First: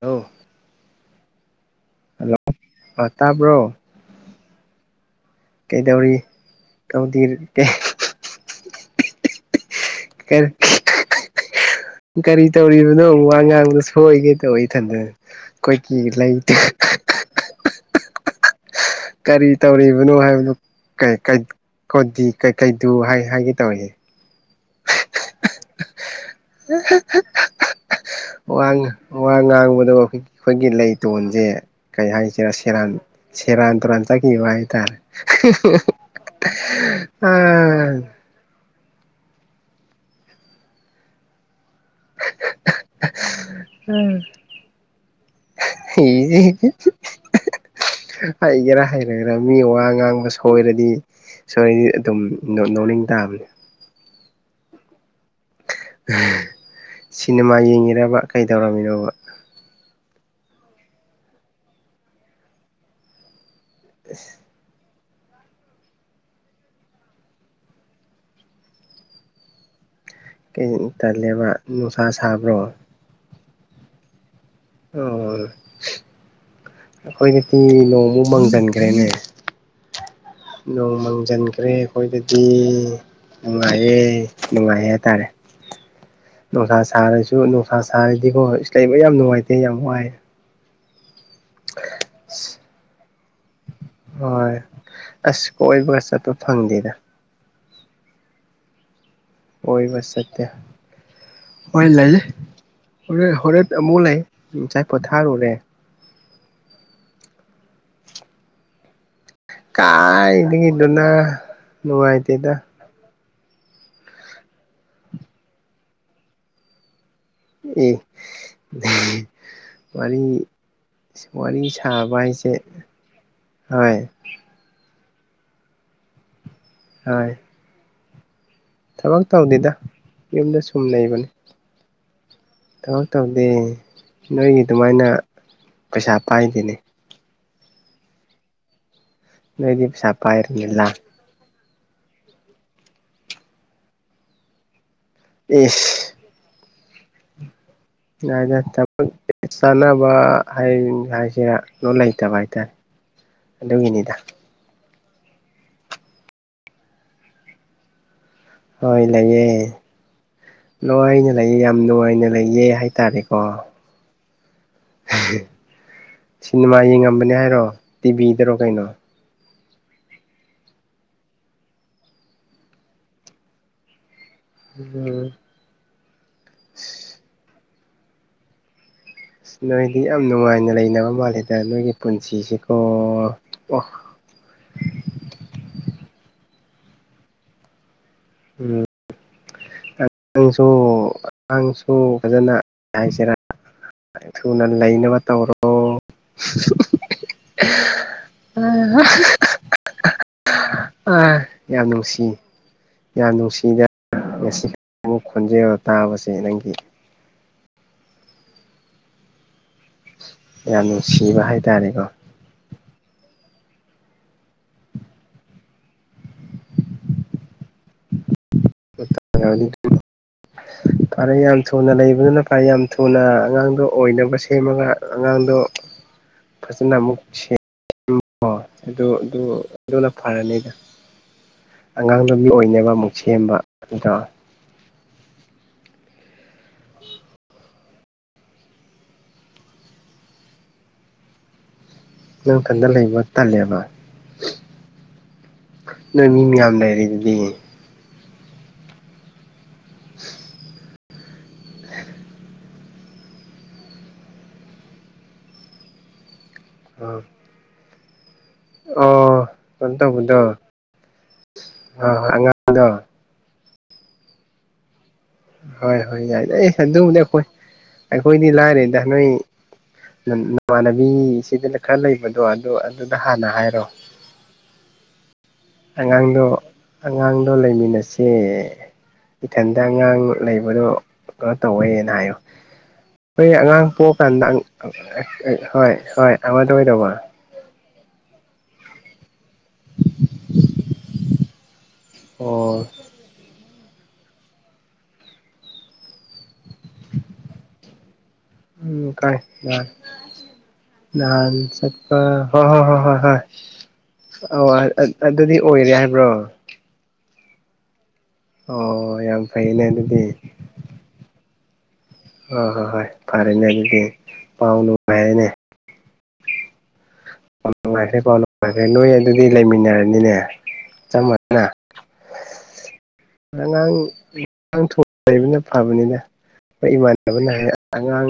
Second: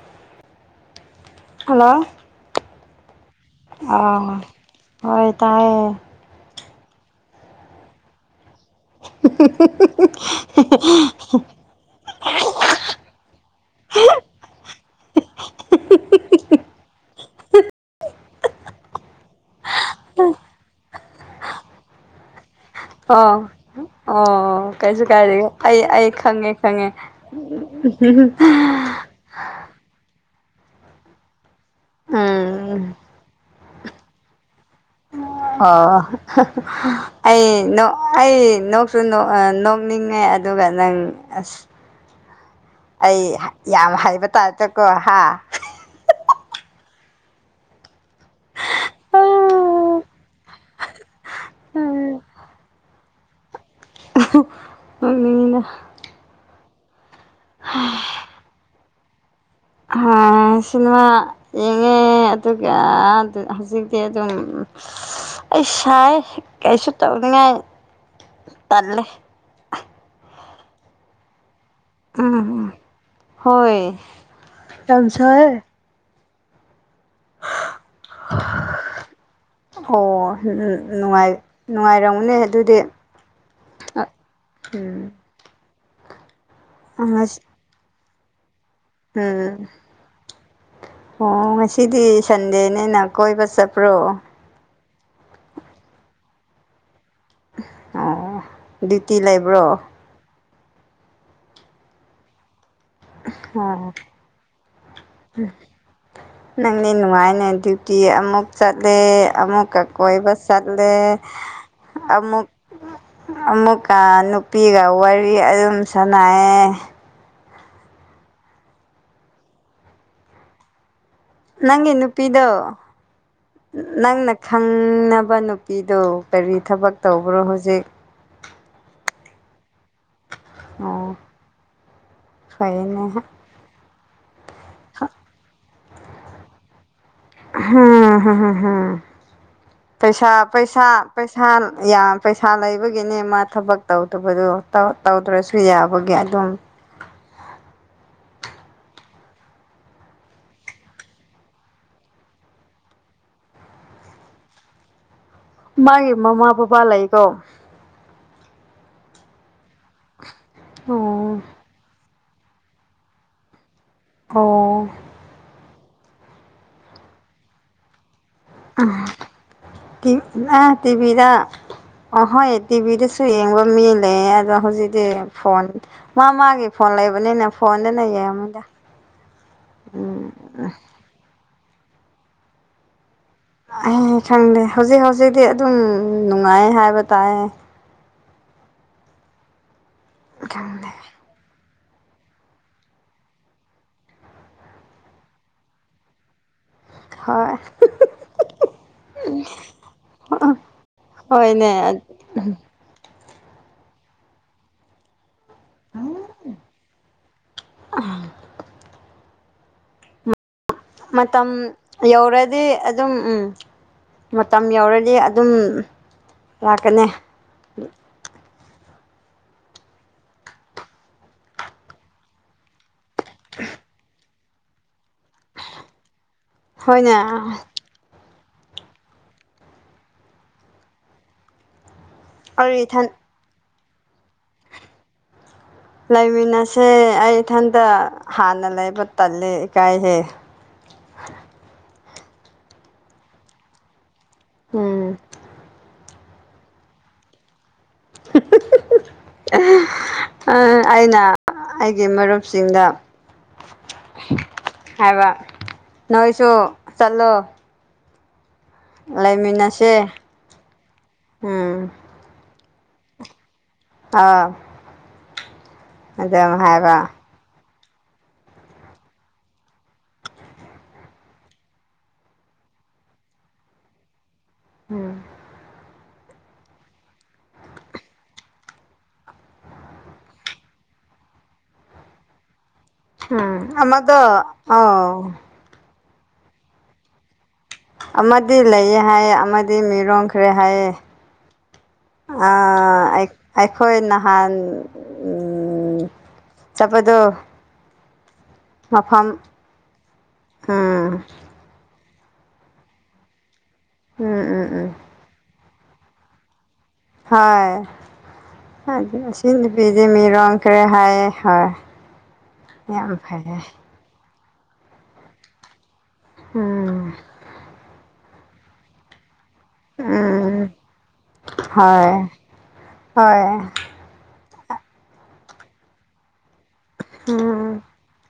Hello hello hello ꯑ ꯇꯥꯕ꯭ꯔꯣ ꯑꯥ ꯑꯧ ꯇꯥꯏ ꯀꯩꯗꯧꯔꯤ ꯀꯧ ꯗꯤ ꯎ ꯀꯔ ꯀꯔꯤ ꯇꯧꯔꯤꯕꯅꯣ ꯋꯥ ꯉꯥꯡꯗ ꯁꯣꯏꯒꯦ ꯇꯧꯋꯤ ꯏꯊꯟꯗ ꯑꯩꯈꯣꯏꯒꯤ ꯂꯩꯇꯦ ꯀꯔꯤ ꯇꯧꯔꯤꯕꯅꯣ ꯍꯥꯏꯕꯗꯨ ꯀꯩꯀꯩ ꯀꯣꯠꯗꯤ ꯀꯩ ꯀꯩꯗꯨ ꯍꯥꯏ ꯑꯣ ꯍꯥꯏꯒꯦ ꯇꯧꯌꯦ ꯑꯣ ꯀꯩꯁꯨ ꯀꯥꯏꯗꯦ ꯑꯩ ꯑꯩ ꯈꯪꯉꯦ ꯈꯪꯉꯦ ꯋꯥ ꯉꯥꯡꯕꯗꯣ ꯑꯩꯈꯣꯏꯒꯤ ꯂꯩꯇꯣꯟꯁꯦ ꯀꯩ ꯍꯥꯏꯁꯤꯔꯥ ꯎꯝ ꯁꯦꯔꯥꯟ ꯁꯦꯔꯥꯟ ꯇꯨꯔꯥꯟ ꯆꯠꯈꯤꯕ ꯍꯥꯏꯇꯥꯔꯦ ꯑꯣ ꯑꯩ ꯅꯣ ꯑꯩ ꯅꯣꯛꯁꯨ ꯅ‌ꯣꯛ ꯑ ꯅꯣꯛꯅꯤꯡꯉꯦ ꯑꯗꯨꯒ ꯅꯪ ꯑꯁ ꯑꯩ ꯌꯥꯝ ꯍꯥꯏꯕ ꯇꯥꯗꯀꯣ ꯍꯥ [unintelligible] ꯍꯩꯒꯦꯔꯥ ꯍꯩꯔꯣꯏꯔꯥ ꯃꯤ ꯋꯥ ꯉꯥꯡꯕ ꯁꯣꯏꯔꯗꯤ ꯁꯣꯏ ꯑꯗꯨꯝ ꯅ‌ꯣ ꯅꯣꯛꯅꯤꯡ ꯇꯥꯕꯅꯦ ꯅ‌ꯣꯛꯅꯤꯡꯉꯤꯗ ꯁꯤꯅꯦꯃꯥ ꯌꯦꯡꯉꯤꯔꯕ ꯀꯩꯗꯧꯔꯝꯃꯤꯅ‌ꯣꯕ ꯍꯥ ꯁꯤꯃꯥ ꯌꯦꯡꯉꯦ ꯑꯗꯨꯒ ꯍꯧꯖꯤꯛꯇꯤ ꯑꯗꯨꯝ ꯑꯩ ꯁꯥꯏꯌ‌ꯦ ꯀꯩꯁꯨ ꯇꯧꯅꯤꯡꯉꯥꯏ ꯇꯜꯂꯦ ꯀꯩ ꯇꯜꯂꯦꯕ ꯅꯨꯡꯁꯥ ꯁꯥꯕ꯭ꯔꯣ ꯎꯝ ꯍꯣꯏ ꯌꯥꯝ ꯑꯣ ꯁꯥꯏꯌꯦ ꯑꯩꯈꯣꯏꯗꯗꯤ ꯅꯣꯡꯃꯨꯛ ꯃꯪꯁꯤꯟꯈ꯭ꯔꯦꯅꯦ ꯑꯣ ꯅꯣꯡ ꯅꯨꯡꯉꯥꯏ ꯃꯪꯁꯤꯟꯈ꯭ꯔꯦ ꯅꯨꯡꯉꯥꯏꯔꯝꯃꯅꯤ ꯑꯩꯈꯣꯏꯗꯗꯤ ꯑꯗꯨꯗꯤ ꯅꯨꯡꯉꯥꯏꯌꯦ ꯅꯨꯡꯉꯥꯏꯌꯦ ꯎꯝ ꯍꯥꯏꯇꯥꯔꯦ ꯅꯨꯡꯁꯥ ꯁꯥꯔꯁꯨ ꯉꯁꯤ ꯅ‌ꯣꯡ ꯁꯥ ꯁꯥꯔꯗꯤꯀꯣ ꯑꯁ ꯂꯩꯕ ꯌꯥꯝ ꯅꯨꯡꯉꯥꯏꯇꯦ ꯎꯝ ꯌꯥꯝ ꯋꯥꯏ ꯑꯣ ꯉꯁꯤꯗꯤ ꯁꯟꯗꯦꯅꯦꯅ ꯀꯣꯏꯕ ꯆꯠꯄ꯭ꯔꯣ ꯍꯣꯏ ꯑꯁ ꯀꯣꯏꯕꯒ ꯆꯠꯄ ꯐꯪꯗꯦꯗ ꯑꯣ ꯗꯨꯗꯤ ꯂꯩꯥ ꯀꯣꯏꯕ ꯆꯠꯇꯦ ꯍꯣꯏ ꯂꯂꯤ ꯍꯣꯔ‌ꯦꯟ ꯍꯣꯔꯦꯟ ꯑꯣ ꯑꯃꯨꯛ ꯂꯩ ꯉꯁꯥꯏ ꯄꯣꯊꯥꯔꯨꯔꯦ ꯅꯪꯗꯤ ꯅꯨꯡꯉꯥꯏꯅ‌ꯦ ꯑꯗꯨꯗꯤ ꯑꯃꯨꯛ ꯆꯠꯂꯦ ꯑꯃꯨꯛꯀ ꯀꯣꯏꯕ ꯆꯠꯂꯦ ꯀꯥꯏꯗꯒꯤꯗꯨꯅ ꯑꯃꯨꯛ ꯅꯨꯡꯉꯥꯏꯇꯦꯗ ꯑꯃꯨꯛꯀ ꯅꯨꯄꯤꯒ ꯋꯥꯔꯤ ꯑꯗꯨꯝ ꯁꯥꯟꯅꯌꯦ ꯑꯦ ꯋꯥꯔꯤ ꯑꯁ ꯋꯥꯔꯤ ꯅꯪꯒꯤ ꯁꯥꯕ ꯅꯨꯄꯤꯗꯣ ꯍꯥꯏꯁꯦ ꯍꯣꯏ ꯅꯪꯅ ꯈꯪꯅꯕ ꯅꯨꯄꯤꯗꯨ ꯀꯔꯤ ꯊꯕꯛ ꯍꯣꯏ ꯇꯧꯕ꯭ꯔꯣ ꯍꯧꯖꯤꯛ ꯊꯕꯛ ꯇꯧꯗꯦꯗ ꯌꯨꯝꯗ ꯁꯨꯝ ꯑꯣ ꯂꯩꯩꯕꯅꯤ ꯐꯩꯅꯦ ꯊꯕꯛ ꯇꯧꯗꯦ ꯅꯣꯏꯒꯤ ꯑꯗꯨꯃꯥꯏꯅ ꯄꯩꯁꯥ ꯄꯥꯏꯗꯦꯅꯦ ꯍꯥꯍꯥꯍꯥꯍꯥ ꯅꯣꯏꯗꯤ ꯄꯩꯁꯥ ꯄꯩꯁꯥ ꯄꯥꯏꯔꯕꯅꯤꯅ ꯄꯩꯁꯥ ꯌꯥꯝ ꯄꯩꯁꯥ ꯂꯩꯕꯒꯤꯅꯦ ꯃꯥ ꯊꯕꯛ ꯇꯧꯗꯕꯗꯣ ꯇꯧ ꯇꯧꯗ꯭ꯔꯁꯨ ꯑꯦꯁ ꯌꯥꯕꯒꯤ ꯑꯗꯨꯝ [unintelligible] ꯊꯕꯛ ꯆꯥꯅꯕ ꯍꯥꯏ ꯍꯥꯏꯁꯤꯔꯥ ꯑꯗ‌ꯣ ꯂꯩꯇꯕ ꯍꯥꯏꯇꯥꯔꯦ [inaudible] ꯑꯗꯨꯒꯤꯅꯤꯗ ꯃꯥꯥꯏ ꯃꯃꯥ ꯕꯥꯕꯥ ꯂꯩꯥꯀꯣ ꯍꯣꯏ ꯂꯩꯌꯦ ꯂꫭꯏꯅ ꯑꯣ ꯂꯩꯌꯦ ꯌꯥꯝ ꯅꯨꯡꯉꯥꯏꯅ ꯂꯩꯌꯦ ꯍꯥꯏ ꯇꯥꯔꯦꯀꯣ ꯑ‌ꯣ ꯁꯤꯅꯤꯃꯥ ꯌꯦꯡꯉꯝꯕꯅꯦ ꯍꯥꯏꯔꯣ ꯇꯤꯚꯤꯗꯔꯣ ꯀꯩꯅꯣ ꯇꯤꯞ ꯑꯥ ꯇꯤꯚꯤꯗꯥ ꯑꯣꯍꯣꯏ ꯇꯤꯕꯤꯗꯁꯨ ꯌꯦꯡꯕ ꯃꯤ ꯂꯩꯌꯦ ꯑꯗꫭ ꯍꯨꯖꯤꯛꯇꯤ ꯎꯝ ꯐꯣꯟ ꯃꯥ ꯃꯥꯒꯤ ꯐꯣꯟ ꯂꯩꯕꯅꯤꯅ ꯐꯣꯟꯗꯅ ꯌꯦꯡꯉꯝꯅꯤꯗ ꯅꯣꯏꯗꯤ ꯌꯥꯝ ꯅꯨꯡꯉꯥꯏꯅ ꯂꯩꯅꯕ ꯃꯥꯜꯂꯤꯗ ꯅꯣꯏꯒꯤ ꯄꯨꯟꯁꯤꯁꯦꯀꯣ ꯍꯤꯜ ꯈꯪꯗꯦ ꯍꯧꯖꯤꯛ ꯍꯧꯖꯤꯛꯇꯤ ꯑꯗꯨꯝ ꯅꯨꯡꯉꯥꯏꯌꯦ ꯍꯥꯏꯕ ꯇꯥꯏꯌꯦ ꯎꯝ ꯅꯪꯁꯨ ꯈꯪꯗꯦ ꯅꯪꯁꯨ ꯐꯖꯅ ꯍꯥꯏꯁꯤꯔꯥ ꯊꯨꯅ ꯂꯩꯅꯕ ꯇꯧꯔꯣ ꯍꯣꯏ ꯑꯥ ꯌꯥꯝ ꯍꯣꯏꯅꯦ ꯅꯨꯡꯁꯤ ꯌꯥꯝ ꯅꯨꯡꯁꯤꯗ ꯉꯁꯤ ꯑꯃꯨꯛ ꯈꯣꯟꯖꯦꯜ ꯇꯥꯕꯁꯦ ꯅꯪꯒꯤ ꯎꯝ ꯌꯥꯝ ꯅꯨꯡꯁꯤꯕ ꯃꯇꯝ ꯍꯥꯏꯇꯥꯔꯦꯀꯣ ꯌꯧꯔꯗꯤ ꯑꯗꯨꯝ ꯎꯝ ꯃꯇꯝ ꯌꯧꯔꯗꯤ ꯑꯗꯨꯝ ꯂꯥꯛꯀꯅꯤ ꯐꯔꯦ ꯌꯥꯝ ꯊꯨꯅ ꯂꯩꯕꯅꯤꯅ ꯐꯔꯦ ꯌꯥꯝ ꯊꯨꯅ ꯑꯉꯥꯡꯗꯣ ꯑꯣꯏꯅꯕ ꯁꯦꯝꯃꯒ ꯑꯉꯥꯡꯗꯣ ꯐꯖꯅ ꯍꯣꯏꯅꯦ ꯑꯃꯨꯛ ꯁꯦꯝ ꯑꯩ ꯎ ꯍ ꯑꯗꯨ ꯑꯗꯨ ꯑꯗꯨꯅ ꯐꯔꯅꯤꯗ ꯑꯉꯥꯡ ꯕꯨ ꯃꯤ ꯑꯣꯏꯅꯕ ꯏꯊꯟ ꯑꯃꯨꯛ ꯁꯦꯝꯕ ꯅꯇ꯭ꯔꯣ ꯂꯩꯃꯤꯟꯅꯁꯦ ꯑꯩ ꯏꯊꯟꯇ ꯍꯥꯟꯅ ꯂꯩꯕ ꯇꯜꯂꯦ ꯏꯀꯥꯏꯍꯦ ꯅꯡ ꯊꯟꯗ ꯂꯩꯕ ꯇꯜꯂꯦꯕ ꯎꯝ ꯅꯣꯏ ꯃꯤ ꯃꯌꯥꯝ ꯂꯩꯔꯤ ꯗꯨꯗꯤ [unintelligible] [inaudible] ꯑꯩꯅ ꯑꯩꯒꯤ ꯃꯔꯨꯞꯁꯤꯡꯗ ꯍꯥꯏꯕ ꯅꯣꯏꯁꯨ ꯑꯥ ꯆꯠꯂꯣ ꯑꯣ ꯂꯩꯃꯤꯟꯅꯁꯦ ꯀꯩꯅꯣ ꯇꯧꯕꯗꯣ ꯎꯝ ꯑ ꯑꯉꯥꯡꯗꯣ ꯑꯥ ꯍꯣꯏ ꯍꯣꯏ ꯌꯥꯏ ꯑꯗꯨꯝ ꯑꯩ ꯍꯥꯏꯕ ꯑꯗꯨꯕꯨꯗꯤ ꯑꯩꯈꯣꯏ ꯑꯩꯈꯣꯏꯗꯤ ꯂꯥꯏꯔꯦꯗ ꯅꯣꯏ ꯅꯃꯥꯟꯅꯕꯤꯁꯤꯗꯅ ꯈꯔ ꯂꯩꯕꯗꯣ ꯑꯗꯨꯗꯣ ꯑꯗꯨꯗ ꯍꯥꯟꯅ ꯍꯥꯏꯔꯣ ꯎꯝ ꯑꯉꯥꯡꯗꯣ ꯑꯉꯥꯡꯗꯣ ꯂꯩꯃꯤꯟꯅꯁꯦ ꯏꯊꯟꯗ ꯑꯉꯥꯡ ꯂꯩꯕꯗꯣ ꯀꯩꯅꯣ ꯇꯧꯋꯦꯅ ꯍꯥꯏꯌꯨ ꯎꯝ ꯑꯩꯈꯣꯏ ꯑꯉꯥꯡ ꯑꯃꯗꯣ ꯄꯣꯛꯑꯀꯥꯟꯗ ꯑꯧ ꯍꯣꯏ ꯍꯣꯏ ꯑꯃꯗ ꯑꯣꯏꯗꯧꯕ ꯑꯃꯗꯤ ꯂꯩꯌꯦ ꯍꯥꯏ ꯑꯃꯗꯤ ꯃꯤꯔꯣꯜ ꯈꯔꯦ ꯍꯥꯏꯌꯦ ꯑꯣ ꯑꯩꯈꯣꯏ ꯅꯍꯥꯟ ꯎꯝ ꯆꯠꯄꯗꯣ ꯎꯝ ꯃꯐꯝ ꯎꯝ [unintelligible] ꯅꯍꯥꯟ ꯆꯠ ꯑ ꯍꯣꯏ ꯍꯣꯏ ꯍꯣꯏ ꯍꯣꯏ ꯍꯣꯏ ꯎꯝ ꯑꯣ ꯎꯝ ꯎꯝ ꯑꯗꯨꯗꯤ ꯑꯣꯏꯔꯦ ꯍꯥꯏꯕ꯭ꯔꯣ ꯍꯣꯏ ꯑꯣ ꯌꯥꯝ ꯑꯁꯤ ꯐꯩꯅꯦ ꯅꯨꯄꯤꯁꯤ ꯑꯗꯨꯗꯤ ꯃꯤꯔꯣꯜ ꯈꯔ꯭ꯦ ꯍꯥꯏꯌꯦ ꯍꯣꯏ ꯍꯣꯏ ꯍꯣꯏ ꯍꯣꯏ ꯌꯥꯝ ꯐꯩꯌꯦ ꯐꯔꯦꯅꯦ ꯑꯗꯨꯗꯤ ꯄꯥꯎ ꯅꯨꯡꯉꯥꯏꯔꯅꯦ ꯎꯝ ꯄꯥꯎ ꯅꯨꯪꯉꯥꯏꯈꯔꯦ ꯀꯣ ꯑꯗꯨꯗꯤ ꯐꯔꯦ ꯅꯣꯏ ꯑꯗꯨꯗꯤ ꯂꯩꯃꯤꯟꯅꯔꯅꯤꯅꯦ ꯎꯝ ꯆꯞ ꯃꯥꯟꯅꯅ ꯍꯣꯏ ꯍꯣꯏ ꯑꯉꯥꯡ ꯑꯉꯥꯡ [unintelligible] ꯂꯩꯕꯅ ꯐꯕꯅꯤꯅ ꯍꯣꯏ ꯏꯃꯥꯟꯅꯕꯅ ꯍꯥꯏ ꯎꯝ ꯑꯉꯥꯡ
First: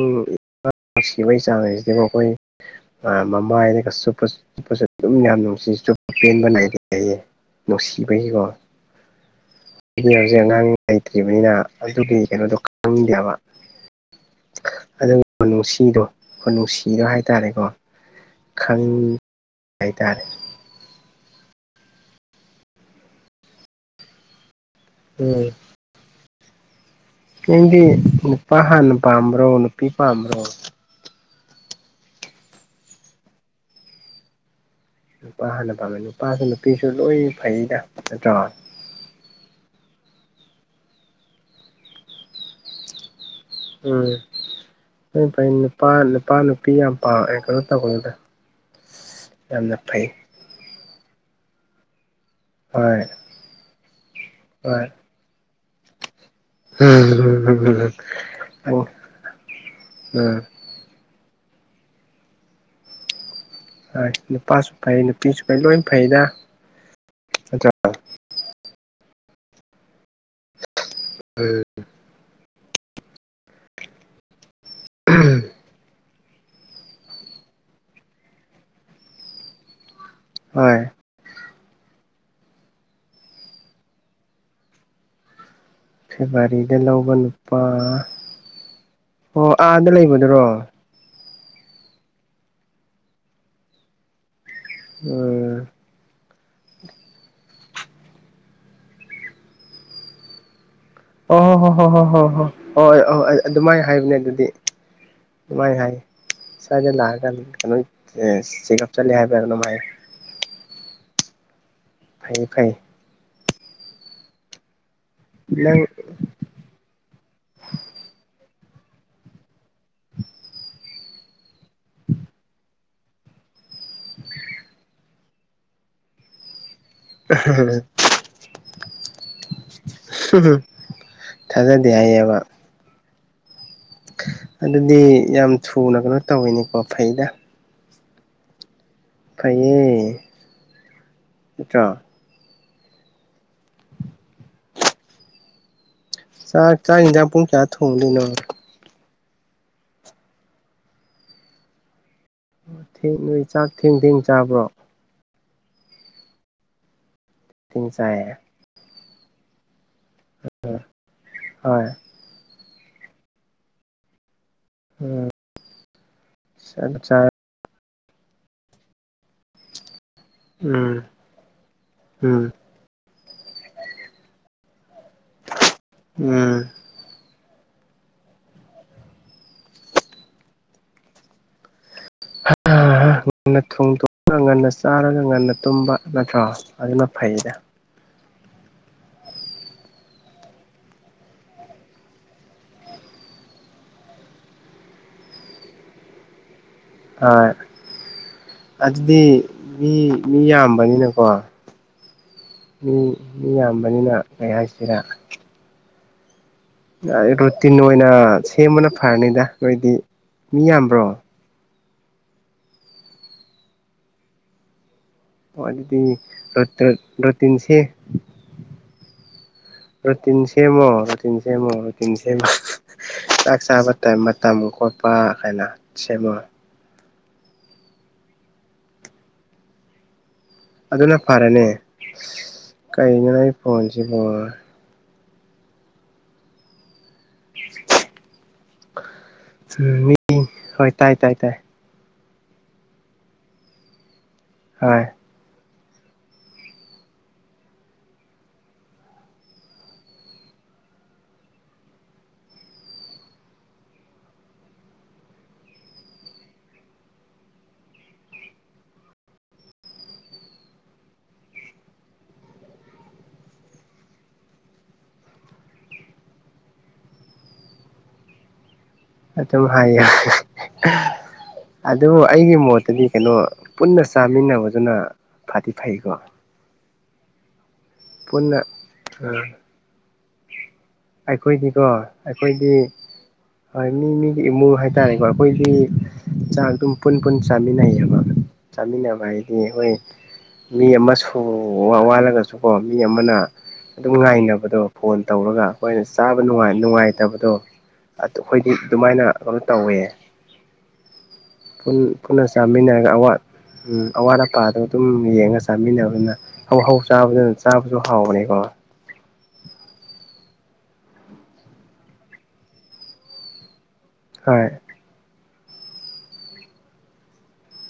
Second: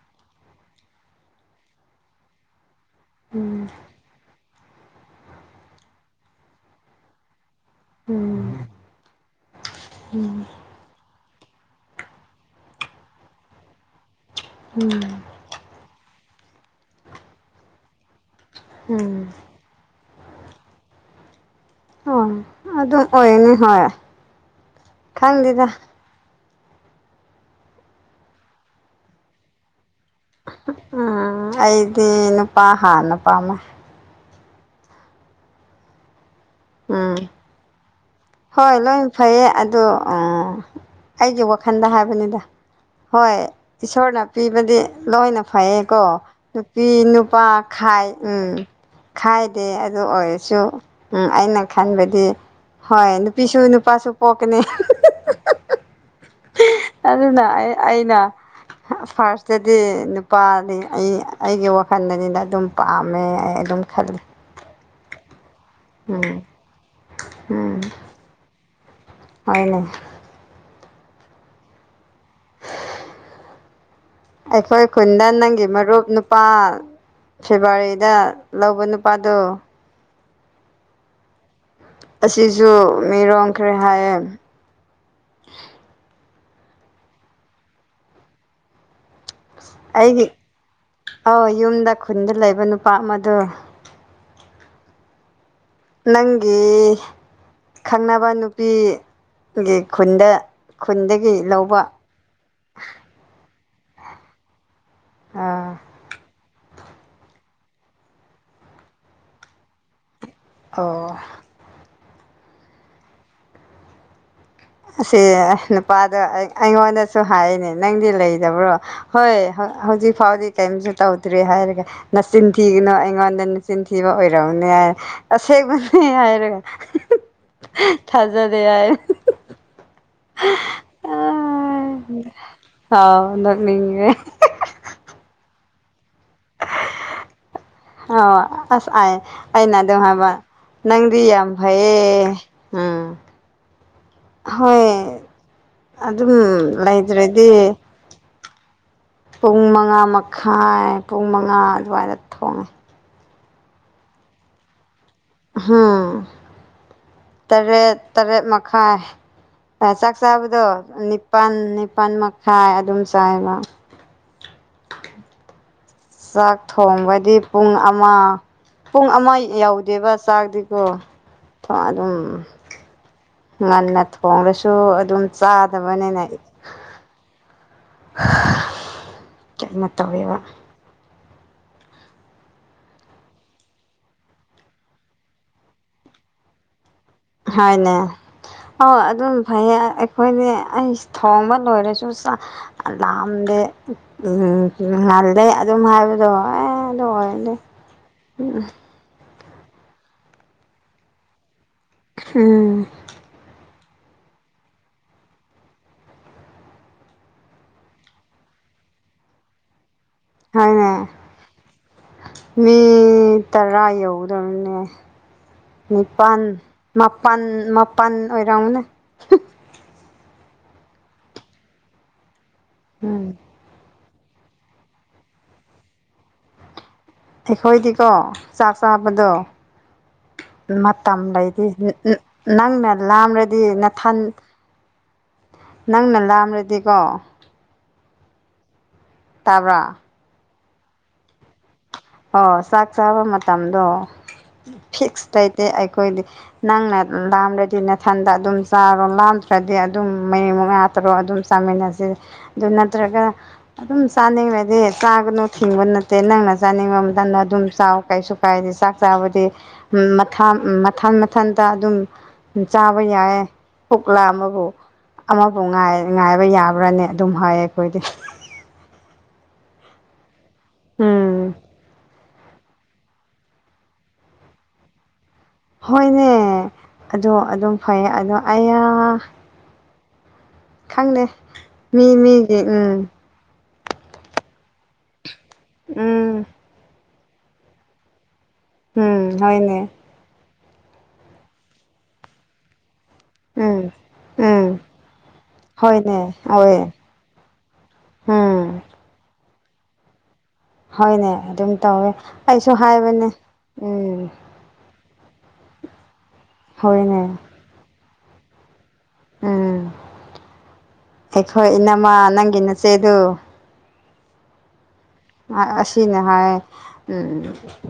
ꯅꯨꯡꯁꯤꯕꯒꯤ ꯆꯥꯡꯁꯤꯗꯤꯕꯨ ꯑꯩꯈꯣꯏ ꯎꯝ ꯃꯃꯥꯏꯗ ꯆꯨꯞꯄ ꯆꯨꯞꯄꯁꯨ ꯑꯗꯨꯝ ꯌꯥꯝ ꯅꯨꯡꯁꯤ ꯆꯨꯞꯄ ꯄꯦꯟꯕ ꯅꯥꯏꯗꯦ ꯍꯥꯏꯌꯦꯦ ꯅꯨꯡꯁꯤꯕꯩꯀꯣ ꯎꯝ ꯎꯝ ꯂꯩꯇ꯭ꯔꯤꯕꯅꯤꯅ ꯑꯗꯨꯒꯤ ꯀꯩꯅꯣꯗꯣ ꯈꯪꯗꯦꯕ ꯍꯥꯏꯕꯥ ꯑꯗꯨ ꯈꯨꯅꯨꯡꯁꯤꯗꯣ ꯈꯨꯅꯨꯡꯁꯤꯗꯣ ꯍꯥꯏ ꯇꯥꯔꯦꯀꯣ ꯎꯝ ꯎꯝ ꯈꯪ ꯍꯥꯏꯇꯥꯔꯦ ꯍꯣꯏ ꯑꯗꯨꯝ ꯑꯣꯏꯅꯤ ꯍꯣꯏ ꯎꯝ ꯈꯪꯗꯦꯗ ꯅꯪꯗꯤ ꯅꯨꯄꯥ ꯍꯥꯟꯅ ꯄꯥꯝꯕ꯭ꯔꯣ ꯅꯨꯄꯤ ꯄꯥꯝꯕ꯭ꯔꯣ ꯑꯥ ꯑꯩꯗꯤ ꯅꯨꯄꯥ ꯍꯥꯥꯟꯅ ꯄꯥꯝꯃꯦ ꯅꯨꯄꯥ ꯍꯥꯟꯅ ꯄꯥꯝꯃꯦ ꯅꯨꯄꯥꯁꯨ ꯅꯨꯄꯤꯁꯨ ꯎꯝ ꯂꯣꯏ ꯐꯩꯗ ꯅꯠꯇ꯭ꯔꯣ ꯍꯣꯏ ꯂꯣꯏ ꯐꯩꯌꯦ ꯑꯗꯣ ꯎꯡ ꯑꯩꯒꯤ ꯋꯥꯈꯜꯗ ꯍꯥꯏꯕꯅꯤꯗ ꯍꯣꯏ ꯎꯝ ꯏꯁꯣꯔꯅ ꯄꯤꯕꯗꯤ ꯂꯣꯏ ꯂꯣꯏꯅ ꯐꯩ ꯐꯩꯌꯦꯀꯣ ꯅꯨꯄꯥ ꯅꯨꯄꯥ ꯅꯨꯄꯤ ꯌꯥꯝ ꯄꯥꯝ ꯅꯨꯄꯥ ꯀꯩꯅꯣ ꯈꯥꯏ ꯇꯧꯒꯅꯨꯗ ꯎꯝ ꯈꯥꯏꯗꯦ ꯌꯥꯝꯅ ꯑꯗꯨ ꯐꯩ ꯑꯣꯏꯔꯁꯨ ꯎꯝ ꯑꯩꯅ ꯈꯟꯕꯗꯤ ꯍꯣꯏ ꯅꯨꯄꯤꯁꯨ ꯅꯨꯄꯥꯁꯨ ꯄꯣꯛꯀꯅꯤ ꯍꯣꯏ ꯑꯗꯨꯅ ꯑꯩ ꯑꯩꯅ ꯎꯝ ꯐꯥꯔꯁꯇꯗꯤ ꯎꯝ ꯅꯨꯄꯥꯗꯤ ꯑꯩ ꯑꯩꯒꯤ ꯋꯥꯈꯜꯗꯅꯤꯗ ꯑꯗꯨꯝ ꯄꯥꯝꯃꯦ ꯑꯩ ꯑꯗꯨꯝ ꯍꯣꯏ ꯈꯜꯂꯤ ꯅꯨꯄꯥꯁꯨ ꯐꯩ ꯅꯨꯄꯤꯁꯨ ꯐꯩ ꯂꯣꯏ ꯐꯩꯗ ꯅꯠꯇ꯭ꯔꯣ ꯎꯝ [unintelligible] ꯍꯣꯏꯅꯦ [unintelligible] ꯑꯩꯈꯣꯏ ꯈꯨꯟꯗ ꯅꯪꯒꯤ ꯃꯔꯨꯞ ꯅꯨꯄꯥ ꯐꯦꯕꯋꯥꯔꯤꯗ ꯂꯧꯕ ꯅꯨꯄꯥꯗꯣ ꯍꯣꯏ ꯑꯁꯤꯁꯨ ꯃꯤꯔꯣꯡꯈ꯭ꯔꯦ ꯍꯥꯏꯌꯦ ꯐꯦꯕꯋꯥꯔꯤꯗ ꯂꯧꯕ ꯅꯨꯄꯥ ꯑꯣ ꯑꯥꯗ ꯑꯩꯒꯤ ꯂꯩꯕꯗꯨꯔꯣ ꯑꯧ ꯌꯨꯝꯗ ꯈꯨꯟꯗ ꯂꯩꯕ ꯅꯨꯄꯥ ꯑꯃꯗꯣ [unintelligible] ꯅꯪꯒꯤ ꯈꯪꯅꯕ ꯅꯨꯄꯤ ꯒꯤ ꯈꯨꯟꯗ ꯈꯨꯟꯗꯒꯤ ꯑꯣ ꯍꯣ ꯂꯧꯕ ꯍꯣ ꯍꯣ ꯍꯣ ꯍꯣ ꯑꯣꯏ ꯑꯍꯣꯏ ꯑꯩ ꯑꯗꯨꯃꯥꯏꯅ ꯍꯥꯏꯕꯅꯦ ꯑꯗꯨꯗꯤ ꯑꯥ ꯑꯗꯨꯃꯥꯏꯅ ꯍꯥꯏꯌꯦ ꯁ꯭ꯋꯥꯏꯗ ꯂꯥꯛꯑꯀꯥꯟꯗ [unintelligible] ꯆꯦꯛꯒꯞ ꯆꯠꯂꯦ ꯍꯥꯏꯕ꯭ꯔꯥ ꯀꯩꯅꯣꯝ ꯍꯥꯏꯌꯦ ꯑꯣ ꯐꯩ ꯐꯩ ꯑꯁꯤ ꯅꯪ ꯅꯨꯄꯥꯗꯣ ꯑꯩ ꯑꯩꯉꯣꯟꯗꯁꯨ ꯍꯥꯏꯅꯦ ꯅꯪꯗꯤ ꯂꯩꯗꯕ꯭ꯔꯣ ꯍꯣꯏ ꯍꯧ ꯍꯧꯖꯤꯛ ꯐꯥꯎꯗꯤ ꯀꯩꯏꯝꯖꯨ ꯇꯧꯗ꯭ꯔꯤ ꯍꯥꯏꯔꯒ ꯅꯆꯤꯟ ꯊꯤꯒꯅꯨ ꯑꯩꯉꯣꯟꯗ ꯅꯆꯤꯟ ꯊꯤꯕ ꯑꯣꯏꯔꯝꯃꯅꯦ ꯍꯥꯏ ꯑꯁꯦꯡꯕꯅꯦ ꯍꯥꯏꯔꯒ ꯊꯥꯖꯗꯦ ꯍꯥꯏ ꯊꯥꯖꯗꯦ ꯍꯥꯏꯌꯦꯕ ꯑꯥꯎ ꯅꯣꯛꯅꯤꯡꯉꯦ ꯑꯗꯨꯗꯤ ꯌꯥꯝ ꯊꯨꯅ ꯀꯩꯅꯣ ꯇꯧꯋꯤꯅꯦꯀꯣ ꯐꯩꯗ ꯑꯥꯎ ꯑꯁ ꯑꯥꯏ ꯑꯩꯅ ꯐꯩꯌꯦ ꯑꯗꯨꯝ ꯍꯥꯏꯕ ꯅꯪꯗꯤ ꯌꯥꯝ ꯅꯠꯇ꯭ꯔꯣ ꯐꯩꯌꯦ ꯎꯡ ꯍꯣꯏ ꯑꯗꯨꯝ ꯂꯩꯇ꯭ꯔꯗꯤ ꯊꯣꯡꯗꯨꯏꯅꯣ ꯄꯨꯡ ꯃꯉꯥ ꯃꯈꯥꯏ ꯄꯨꯡ ꯃꯉꯥ ꯑꯗꯨꯋꯥꯏꯗ ꯊꯣꯡ ꯊꯦꯡ ꯅꯣꯏ ꯆꯥꯛ ꯊꯦꯡ ꯊꯦꯡ ꯆꯥꯕ꯭ꯔꯣ [unintelligible] ꯊꯦꯡ ꯇꯔꯦꯠ ꯆꯥꯏꯌꯦ ꯇꯔꯦꯠ ꯃꯛ ꯈꯥꯏ ꯑꯥ ꯆꯥꯛ ꯆꯥꯕꯗꯣ ꯅꯤꯄꯥꯟ ꯍꯣꯏ ꯅꯤꯄꯥꯟ ꯃꯛ ꯍꯥꯏ ꯑꯗꯨꯝ ꯆꯥꯑꯦ ꯃꯥ꯫ ꯆꯥꯛ ꯎꯝ ꯊꯣꯡꯕꯗꯤ ꯄꯨꯡ ꯑꯃ ꯄꯨꯡ ꯑꯃ ꯌꯧꯗꯦꯕ ꯆꯥꯛꯗꯤꯀꫭ ꯎꯝ ꯊꫭꯡ ꯑꯗꯨꯝ ꯎꯝ ꯉꯟꯅ ꯊꯣꯡꯔꯁꯨ ꯑꯗꯨꯝ ꯆꯥꯗꯕꯅꯤꯅ ꯎꯝ [unintelligible] ꯀꯩꯅ ꯇꯧꯋꯦꯕ꯫ [inaudible] ꯉꯟꯅ ꯊꯣꯡꯊꯣꯛꯑꯒ ꯉꯟꯅ ꯆꯥꯔꯒ ꯉꯟꯅ ꯇꯨꯝꯕ ꯅꯠꯇ꯭ꯔꯣ ꯑꯗꯨꯅ ꯐꯩꯌꯦ꯫ ꯍꫭꯏꯅꯦ ꯑ ꯑꯗꯨꯝ ꯐꯩꯌꯦ ꯑꯩꯈꯣꯏꯗꯤ ꯑꯩꯁ ꯊꯣꯡꯕ ꯂꯣꯏꯔꯁꯨ ꯆꯥ ꯑ ꯂꯝꯗꯦ ꯎꯝ ꯉꯜꯂꯦ ꯑꯗꯨꯝ ꯍꯥꯏꯕꯗꯣ ꯑꯦ꯫ ꯍꯣꯏ ꯑꯣꯏꯔꯗꯤ ꯑꯗꯨꯗꯤ ꯃꯤ ꯃꯤ ꯌꯥꯝꯕꯅꯤꯅꯀꯣ꯫ ꯎꯝ ꯃꯤ ꯃꯤ ꯌꯥꯝꯕꯅꯤꯅ ꯀꯩ ꯍꯥꯏꯁꯤꯔꯥ꯫ ꯔꯨꯇꯤꯟ ꯑꯣꯏꯅ ꯁꯦꯝꯕꯅ ꯐꯔꯅꯤꯗ ꯑꯩꯈꯣꯏꯗꯤ꯫ ꯍꯥꯏꯅꯦ ꯃꯤ ꯇꯔꯥ ꯌꯧꯒꯗꯕꯅꯦ꯫ ꯑꯣ ꯑꯗꯨꯗꯤ ꯅꯤꯄꯥꯟ ꯃꯥꯄꯟ ꯔꯨꯇꯤꯟꯁꯦ ꯃꯥꯄꯟ ꯑꯣꯏꯔꯝꯒꯅꯤ꯫ ꯔꫭꯇꯤꯟ ꯁꯦꯝꯑꯦ ꯔꫭꯇꯤꯟ ꯁꯦꯝꯑꯦ ꯔꫭꯇꯤꯟ ꯁꯦꯝꯒ [unintelligible] ꯎꯝ [unintelligible] ꯆꯥꯛ ꯆꯥꯕ ꯇꯥꯏꯝ ꯃꯇꯝ ꯈꯣꯠꯄ ꯀꯥꯏꯅ ꯁꯦꯝꯃꯣ꯫ ꯑꯩꯈꯣꯏꯗꯤꯀꯣ ꯆꯥꯛ ꯆꯥꯕꯗꯣ ꯑꯗꯨꯅ ꯃꯇꯝ ꯂꯩꯗꯤ ꯐꯔꯅꯤ ꯅ ꯅꯪꯅ ꯀꯩꯅꯣ ꯅꯪ ꯂꯥꯝꯔꯗꯤ ꯅꯊꯟ ꯐꯣꯟꯁꯤꯕꯨ ꯅꯪꯅ ꯂꯥꯝꯔꯗꯤꯀꯣ [unintelligible] ꯇꯥꯕ꯭ꯔꯥ ꯃꯤ ꯍꯣꯏ ꯇꯥꯏ ꯇꯥꯏ ꯇꯥꯏ꯫ ꯑꯣ ꯆꯥꯛ ꯆꯥꯕ ꯃꯇꯝꯗꯣ ꯍꯣꯏ ꯐꯤꯛꯁ ꯂꯩꯇꯦ ꯑꯩꯈꯣꯏꯗꯤ꯫ ꯅꯪꯅ ꯂꯥꯝꯔꯗꯤ ꯅꯊꯟꯗ ꯑꯗꯨꯝ ꯆꯥꯔꯣ ꯂꯥꯝꯗ꯭ꯔꯗꯤ ꯑꯗꯨꯝ ꯃꯔꯤ ꯃꯉꯥ ꯇꯔꯣ ꯑꯗꯨꯝ ꯆꯥꯃꯤꯟꯅꯁꯤ ꯑꯗꯨ ꯅꯠꯇ꯭ꯔꯒ ꯑꯗꯨꯝ ꯆꯥꯅꯤꯡꯔꯗꯤ ꯆꯥꯒꯅꯨ ꯊꯤꯡꯕ ꯅꯠꯇꯦ ꯅꯪꯅ ꯆꯥꯅꯤꯡꯕ ꯃꯇꯝꯗ ꯑꯗꯨꯝ ꯆꯥꯎ ꯀꯩꯁꯨ ꯀꯥꯏꯗꯤ ꯆꯥꯛ ꯆꯥꯕꯗꯤ ꯎꯝ ꯃꯊꯥꯟ ꯃꯊꯟ ꯃꯊꯟꯇ ꯑꯗꯨꯝ ꯎꯝ ꯆꯥꯕ ꯌꯥꯏꯑꯦ ꯄꯨꯛ ꯂꯥꯝꯃꯕꯨ꯫ ꯑꯃꯕꯨ ꯉꯥꯏ ꯉꯥꯏꯕ ꯌꯥꯕ꯭ꯔꯥꯅꯦ ꯑꯗꯨꯝ ꯍꯥꯏꯌꯦ ꯑꯩꯈꯣꯏꯗꯤ [unintelligible] ꯑꯗꯨꯝ ꯍꯥꯏꯌꯨ ꯎꯝ [unintelligible] ꯑꯗꯨ ꯑꯩꯒꯤ ꯃꯣꯠꯇꯗꯤ ꯀꯩꯅꯣ ꯄꯨꯟꯅ ꯆꯥꯃꯤꯟꯅꯕꯗꯨꯅ ꯐꯗꯤ ꯐꯩꯀꯣ ꯍꯣꯏꯅꯦ ꯑꯗꯣ ꯑꯗꯨꯝ ꯐꯩꯌꯦ ꯑꯗꯣ ꯄꯨꯟꯅ ꯑꯩꯌꯥ꯫ ꯈꯪꯗꯦ ꯑꯩꯈꯣꯏꯗꯤꯀꯣ ꯃꯤ ꯃꯤꯒꯤ ꯑꯩꯈꯣꯏꯗꯤ ꯎꯝ ꯍꯣꯏ ꯃꯤ ꯃꯤꯒꯤ ꯏꯃꯨꯡ ꯍꯥꯏꯇꯥꯔꯦꯀꯣ ꯑꯩꯈꯣꯏꯗꯤ ꯎꯝ ꯆꯥꯛ ꯑꯗꯨꯝ ꯄꯨꯟ ꯄꯨꯟ ꯆꯥꯃꯤꯟꯅꯩꯑꯦꯕ ꯎꯝ ꯆꯥꯃꯤꯟꯅꯕ ꯍꯥꯏꯗꯤ ꯍꯣꯏꯅꯦ ꯑꯩꯈꯣꯏ ꯃꯤ ꯑꯃꯁꯨ ꯋ ꯋꯥꯠꯂꯒꯁꯨꯀꯣ ꯃꯤ ꯑꯃꯅ ꯎꯝ [unintelligible] ꯑꯗꯨꯝ ꯎꯝ ꯉꯥꯏꯅꯕꯗꯣ ꯐꯣꯟ ꯇꯧꯔꯒ꯫ ꯑꯈꯣꯏꯅ ꯍꯣꯏꯅꯦ ꯆꯥꯕ ꯅꯨꯡꯉꯥꯏ ꯍꯣꯏ ꯅꯨꯡꯉꯥꯏꯇꯕꯗꯣ ꯑꯗꯨ ꯑꯈꯣꯏꯗꯤ ꯎꯝ ꯑꯗꯨꯃꯥꯏꯅ ꯀꯩꯅꯣ ꯇꯧꯋꯦ꯫ ꯍꯣꯏꯅꯦ ꯑꯗꯨꯝ [unintelligible] ꯄꯨꯟ ꯇꯧꯋꯦ ꯄꯨꯟꯅ ꯑꯩꯁꯨ ꯆꯥꯃꯤꯟꯅꯔꯒ ꯍꯥꯏꯕꯅꯦ ꯑꯋꯥꯠ ꯎ ꯎꯝ ꯑꯋꯥꯠ ꯑꯞ ꯄꯥꯗꯣ ꯑꯗꯨꯝ ꯌꯦꯡꯉ ꯆꯥꯃꯤꯟꯅꯕꯗꯨꯅ ꯍꯧ-ꯍꯧ ꯍꯣꯏꯅꯦ ꯆꯥꯕꯗꯨꯅ ꯆꯥꯕꯁꯨ ꯍꯥꯎꯕꯅꯤꯀꯣ꯫ ꯎꯝ ꯑꯩꯈꯣꯏ ꯏꯅꯃ ꯅꯪꯒꯤ ꯅꯆꯦꯗꯨ ꯍꯣꯏ꯫ ꯉꯥ ꯑꯁꯤꯅꯤ ꯍꯥꯏꯑꯦ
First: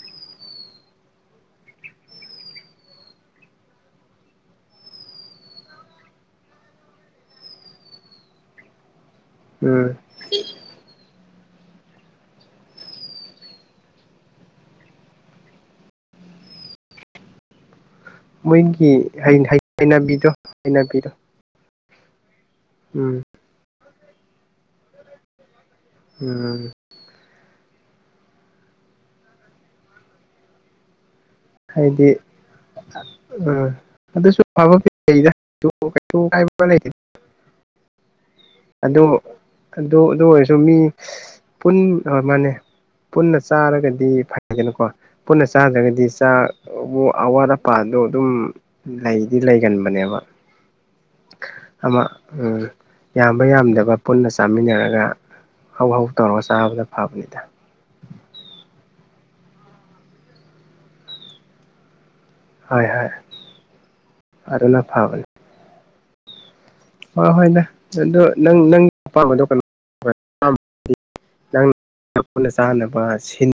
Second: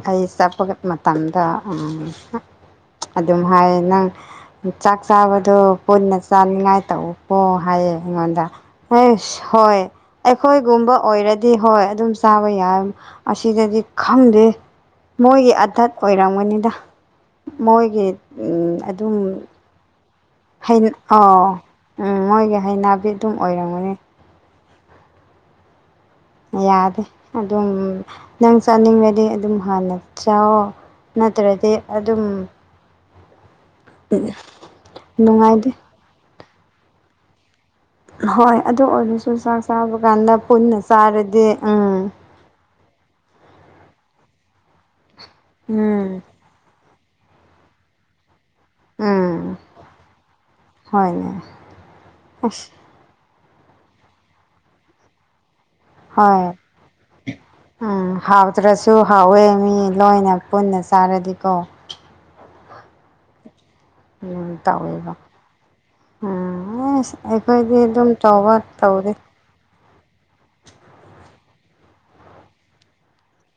ꯑꯩ ꯆꯠꯄꯒ ꯃꯇꯝꯗꯥ ꯑ [unintelligible] ꯑꯗꯨꯝ ꯍꯥꯏꯌꯦ ꯅꯪ ꯆꯥꯛ ꯆꯥꯕꯗꯣ ꯄꯨꯟꯅ ꯆꯥꯅꯤꯡꯉꯥꯏ ꯇꯧꯑꫭꯀꯣ ꯍꯥꯏꯌꯦ ꯑꯩꯉꯣꯟꯗ꯫ ꯑꯩꯁ ꯍꯣꯏ ꯎꯝ ꯑꯩꯈꯣꯏꯒꯨꯝꯕ ꯑꯣꯏꯔꯗꯤ ꯍꯣꯏ ꯑꯗꯨꯝ ꯆ ꯆꯥꯕ ꯌꯥ ꯑꯁꯤꯗꯗꯤ ꯈꯪꯗꯦ ꯃꯣꯏꯒꯤ ꯑꯊꯠ ꯑꯣꯏꯔꯝꯒꯅꯤꯗ ꯃꯣꯏꯒꯤ ꯃꯣꯏꯒꯤ ꯍꯩꯅꯕꯤꯗꯣ ꯍꯩꯅꯕꯤꯗꯣ ꯑꯥꯎ ꯎꯝ ꯃꯣꯏꯒꯤ ꯍꯩꯅꯕꯤ ꯎꯝ ꯑꯗꯨꯝ ꯑꯣꯏꯔꯝꯒꯅꯤ ꯎꯝ ꯌꯥꯗꯦ ꯑꯗꯨꯝ ꯅꯪ ꯆꯠꯅꯤꯡꯕꯗꯤ ꯑꯗꯨꯝ ꯍꯥꯟꯅ ꯆꯥꯎꯑꯣ ꯅꯠꯇ꯭ꯔꯗꯤ ꯍꯥꯏꯗꯤ ꯑꯗꯨꯝ ꯎꯝ ꯑꯗꯨꯁꯨ ꯅꯨꯡꯉꯥꯏꯇꯦ UNINTELLIGIBLE ꯍꯣꯏ ꯑꯗꯨ ꯑꯣꯏꯔꯁꯨ ꯆꯥꯛ ꯆꯥꯕ ꯑꯗꯨ ꯑꯗꯨ ꯀꯥꯟꯗ ꯑꯣꯏꯔꯁꯨ ꯄꯨꯟꯅ ꯃꯤ ꯆꯥꯔꯗꯤ ꯎꯝ ꯄꯨꯟ ꯍꯣꯏ ꯃꯥꯅꯦ ꯄꯨꯟꯅ ꯆꯥꯔꯒꯗꯤ ꯐꯩꯗꯅꯀꯣ ꯄꯨꯟꯅ ꯆꯥꯗ꯭ꯔꯒꯗꯤ ꯎꯝ ꯆꯥꯛ ꯑꯗꯨ ꯑꯋꯥꯠ ꯑꯄꯥꯗꯣ ꯑꯗꯨꯝ ꯂꯩꯗꯤ ꯎꯝ ꯂꯩꯒꯟꯕꯅꯦꯕ ꯍꯣꯏꯅꯦ ꯑꯃ ꯎꯝ ꯑꯁ ꯌꯥꯝꯕ ꯌꯥꯝꯗꯕ ꯄꯨꯟꯅ ꯆꯥꯃꯤꯟꯅꯔꯒ ꯍꯧ ꯍꯧ ꯇꯧꯔꯒ ꯍꯣꯏ ꯆꯥꯕꯅ ꯐꯕꯅꯤꯗ ꯎꯝ ꯍꯥꯎꯇ꯭ꯔꯁꯨ ꯍꯥꯎꯋꯦ ꯃꯤ ꯂꯣꯏꯅ ꯄꯨꯟꯅ ꯆꯥꯔꯗꯤꯀꯣ ꯍꯣꯏ ꯍꯣꯏ ꯎꯝ ꯑꯗꯨꯅ ꯇꯧꯋꯦꯕ ꯐꯕꯅꯤ ꯎꯝ ꯑꯨꯝ ꯍꯣꯏ ꯍꯣꯏꯗ ꯑꯩꯈꯣꯏꯗꯤ ꯑꯗꯨꯝ ꯑꯗꯨ ꯇꯧꯕ ꯅꯪ ꯅꯪꯒꯤ ꯇꯧꯗꯦ ꯑꯄꯥꯝꯕꯗꯣ ꯀꯩꯅꯣ ꯅꯪ ꯄꯨꯟꯅ ꯆꯥꯅꯕ ꯁꯤꯟ